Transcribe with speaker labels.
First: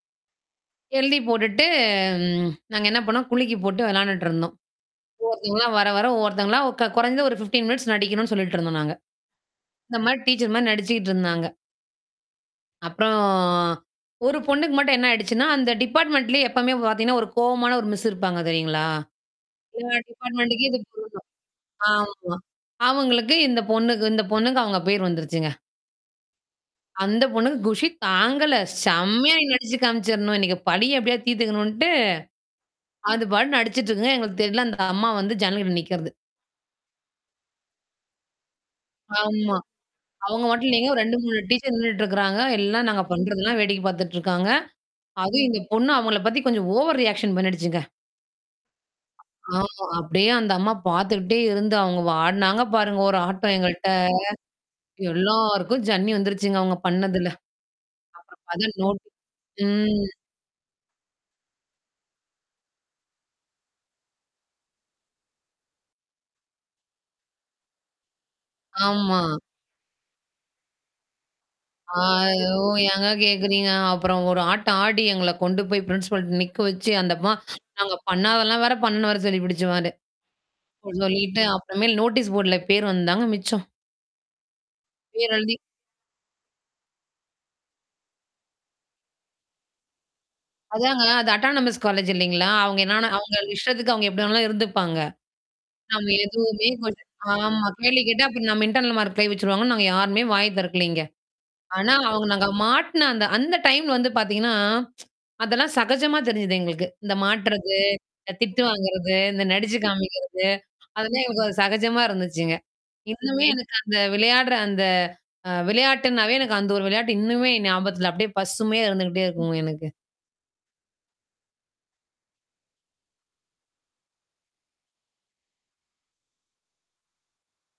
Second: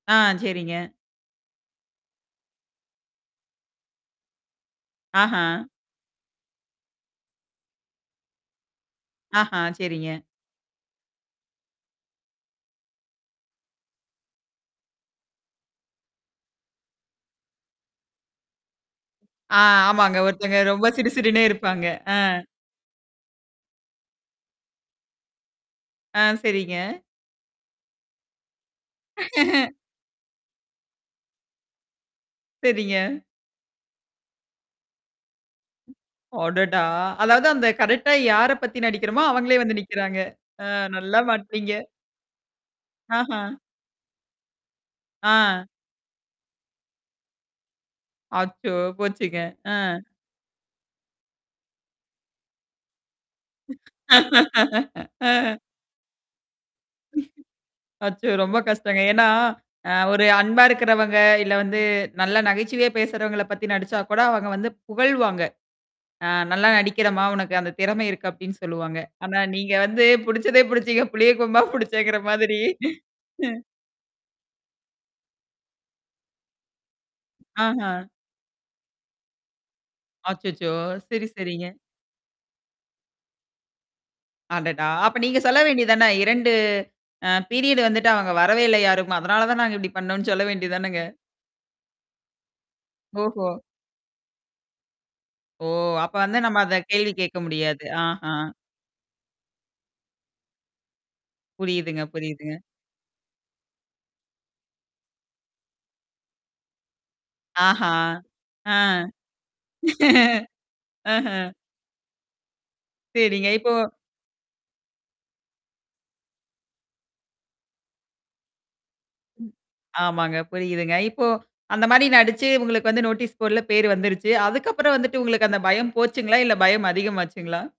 Speaker 1: ஆ, சரிங்க.
Speaker 2: எழுதி போட்டுட்டு ம். நாங்க என்ன பண்ணோம் குலுக்கி போட்டு விளையாண்டுட்டுருந்தோம்.
Speaker 1: ஆஹா.
Speaker 2: ஒவ்ஒருத்தவங்களா, வர வர ஒவ்வொருத்தவங்களா க குறைஞ்ச ஒரு 15 மினிட்ஸ் நடிக்கணும்னு சொல்லிட்டு இருந்தோம் நாங்க.
Speaker 1: ஆஹா.
Speaker 2: இந்த மாரி
Speaker 1: சரிங்க.
Speaker 2: டீச்சர் மாரி நடிச்சுக்கிட்டு இருந்தாங்க. அப்புறம் ஒரு பொண்ணுக்கு மட்டும் என்ன ஆயிடுச்சுன்னா, அந்த டிபார்ட்மென்ட்லயே எப்பவுமே பார்த்தீங்கன்னா ஒரு கோவமான ஒரு மிஸ் இருப்பாங்க தெரியுங்களா?
Speaker 1: ஆ.
Speaker 2: எல்லா
Speaker 1: ஆமாங்க. ஒருத்தங்க
Speaker 2: டிபார்ட்மெண்டக்கே இது
Speaker 1: ரொம்ப
Speaker 2: பொருந்தும்.
Speaker 1: சிடு சிடுனே இருப்பாங்க. அ.
Speaker 2: ஆமா. அவங்களுக்கு இந்த பொண்ணுக்கு இந்த பொண்ணுக்கு அவங்க பேர் வந்துருச்சுங்க.
Speaker 1: ஆ. சரிங்க.
Speaker 2: அந்த பொண்ணுக்கு குஷி தாங்கல. செம்மையா நடிச்சு காமிச்சுரணும். இன்னைக்கு பலிய எப்டியாது தீர்த்தக்கணுன்ட்டு,
Speaker 1: சேரிங்க.
Speaker 2: அது பாட்டு நடிச்சுட்டு இருக்குங்க. எங்களுக்கு தெர்ல அந்த அம்மா வந்து ஜன்னல்கிட்ட நிக்கறது.
Speaker 1: அடடா! அதாவது அந்த கரெக்ட்டா யார பத்தி நடிக்கிறோமோ,
Speaker 2: ஆமா.
Speaker 1: அவங்களே வந்து நிக்கிறாங்க.
Speaker 2: அவங்க
Speaker 1: அ
Speaker 2: மட்டும் இல்லங்க 2,
Speaker 1: நல்லா
Speaker 2: 3
Speaker 1: மாட்னீங்க.
Speaker 2: டீச்சர் நின்னுட்டு இருக்கறாங்க. எல்லாம் நாங்க
Speaker 1: ஆஹா.
Speaker 2: பண்றதெல்லாம் வேடிக்கை பார்த்துட்டுருக்காங்க. அதுவும் இந்த
Speaker 1: ஆ.
Speaker 2: பொண்ணு அவங்கள பத்தி கொஞ்சம் ஓவர் ரியாக்ஷன் பண்ணிடுச்சுங்க.
Speaker 1: அச்சோ! போச்சுங்க.
Speaker 2: ஆமா.
Speaker 1: அ.
Speaker 2: அப்படியே அந்த அம்மா பார்த்துக்கிட்டே இருந்து அவங்க ஆடுனாங்க பாருங்க ஒரு ஆட்டம் எங்கள்ட்ட.
Speaker 1: அ.
Speaker 2: எல்லாருக்கும் ஜன்னி வந்துருச்சுங்க அவுங்க பண்ணதுல.
Speaker 1: அச்சோ!
Speaker 2: அப்புறம்
Speaker 1: ரொம்ப
Speaker 2: பதில்
Speaker 1: கஷ்டங்க.
Speaker 2: நோட்
Speaker 1: ஏன்னா அ
Speaker 2: ம்.
Speaker 1: ஒரு அன்பா இருக்கிறவங்க, இல்ல வந்து நல்லா நகைச்சுவையா பேசுறவங்கள பத்தி நடிச்சா கூட, அவங்க வந்து புகழ்வாங்க. ஆ நல்லா நடிக்கிறம்மா! உனக்கு அந்த திறமை இருக்கு, அப்படின்னு சொல்லுவாங்க.
Speaker 2: ஆமா.
Speaker 1: ஆனா நீங்க வந்து, புடிச்சதே புடிச்சீங்க, புளியம் கொம்பா
Speaker 2: ஆ.
Speaker 1: புடிச்சேங்கிற மாதிரி
Speaker 2: ஓ ஏங்க
Speaker 1: ம்.
Speaker 2: கேட்கறீங்க. அப்புறம் ஒரு ஆட்டம் ஆடி, எங்கள கொண்டு போய் பிரின்சிபால் நிக்க வச்சு அந்தம்மா
Speaker 1: ஆஹா.
Speaker 2: நாங்க பண்ணாதெல்லாம் வேற பண்ணனு வேற சொல்லி பிடிச்சு அது.
Speaker 1: அச்சச்சோ!
Speaker 2: அ
Speaker 1: சேரி,
Speaker 2: சொல்லிட்டு
Speaker 1: சேரிங்க.
Speaker 2: அப்புறமேல் நோட்டீஸ் போர்டுல பேர் வந்தாங்க மிச்சம்.
Speaker 1: அடடா! அப்ப
Speaker 2: பேர்
Speaker 1: நீங்க
Speaker 2: எழுதி
Speaker 1: சொல்ல வேண்டியது தானே! 2 அ பீரியடு் வந்துட்டு அவங்க வரவே இல்ல யாரும். அதனால தான் நாங்க இப்டி பண்ணோம்னு சொல்ல வேண்டியது தானேங்க.
Speaker 2: அதாங்க அது அட்டானமிஸ் காலேஜ் இல்லைங்களா? அவங்க என்னா அவங்க
Speaker 1: ஓஹோ!
Speaker 2: இஷ்டத்துக்கு அவுங்க எப்டி வேணாலாம் இருந்துப்பாங்க.
Speaker 1: ஓ!
Speaker 2: நம்ம
Speaker 1: அப்ப வந்து நம்ம
Speaker 2: எதுவுமே
Speaker 1: அத
Speaker 2: [unintelligible]
Speaker 1: கேள்வி கேட்க
Speaker 2: ஆமா.
Speaker 1: முடியாது.
Speaker 2: கேள்வி கேட்டு
Speaker 1: ஆஹா.
Speaker 2: அப்புறம் நம்ம இன்டர்னல் மார்க்ல கை வச்சுருவாங்கன்னு, நாங்க யாருமே வாய் தெறக்கலைங்க. ஆனா
Speaker 1: புரியுதுங்க,
Speaker 2: அவங்க நாங்க
Speaker 1: புரியுதுங்க.
Speaker 2: மாட்ன அந்த அந்த டைம்ல வந்து பார்த்தீங்கன்னா, அதெல்லாம் சகஜமா தெரிஞ்சுது எங்களுக்கு. இந்த மாட்டுறது,
Speaker 1: ஆஹா!
Speaker 2: இந்த திட்டு
Speaker 1: ஆ.
Speaker 2: வாங்குறது, இந்த நடிச்சு காமிக்கிறது. அதுலாம்
Speaker 1: ஆஹ.
Speaker 2: எங்களுக்கு அது சகஜமா இருந்துச்சுங்க. இன்னுமே
Speaker 1: சேரிங்க. இப்போ
Speaker 2: எனக்கு அந்த விளையாடுற அந்த அ விளையாட்டுனாவே எனக்கு அந்த ஒரு விளையாட்டு இன்னுமே ஞாபகத்துல, அப்படியே பசுமையா இருந்துகிட்டே இருக்குங்க எனக்கு.
Speaker 1: ஆமாங்க. புரியுதுங்க. இப்போ அந்த மாரி நடிச்சு உங்களுக்கு வந்து நோட்டீஸ் போட்ல பேர் வந்துருச்சு. அதுக்கப்புறம் வந்துட்டு உங்களுக்கு அந்த பயம் போச்சுங்களா? இல்ல பயம் அதிகமாச்சுங்களா?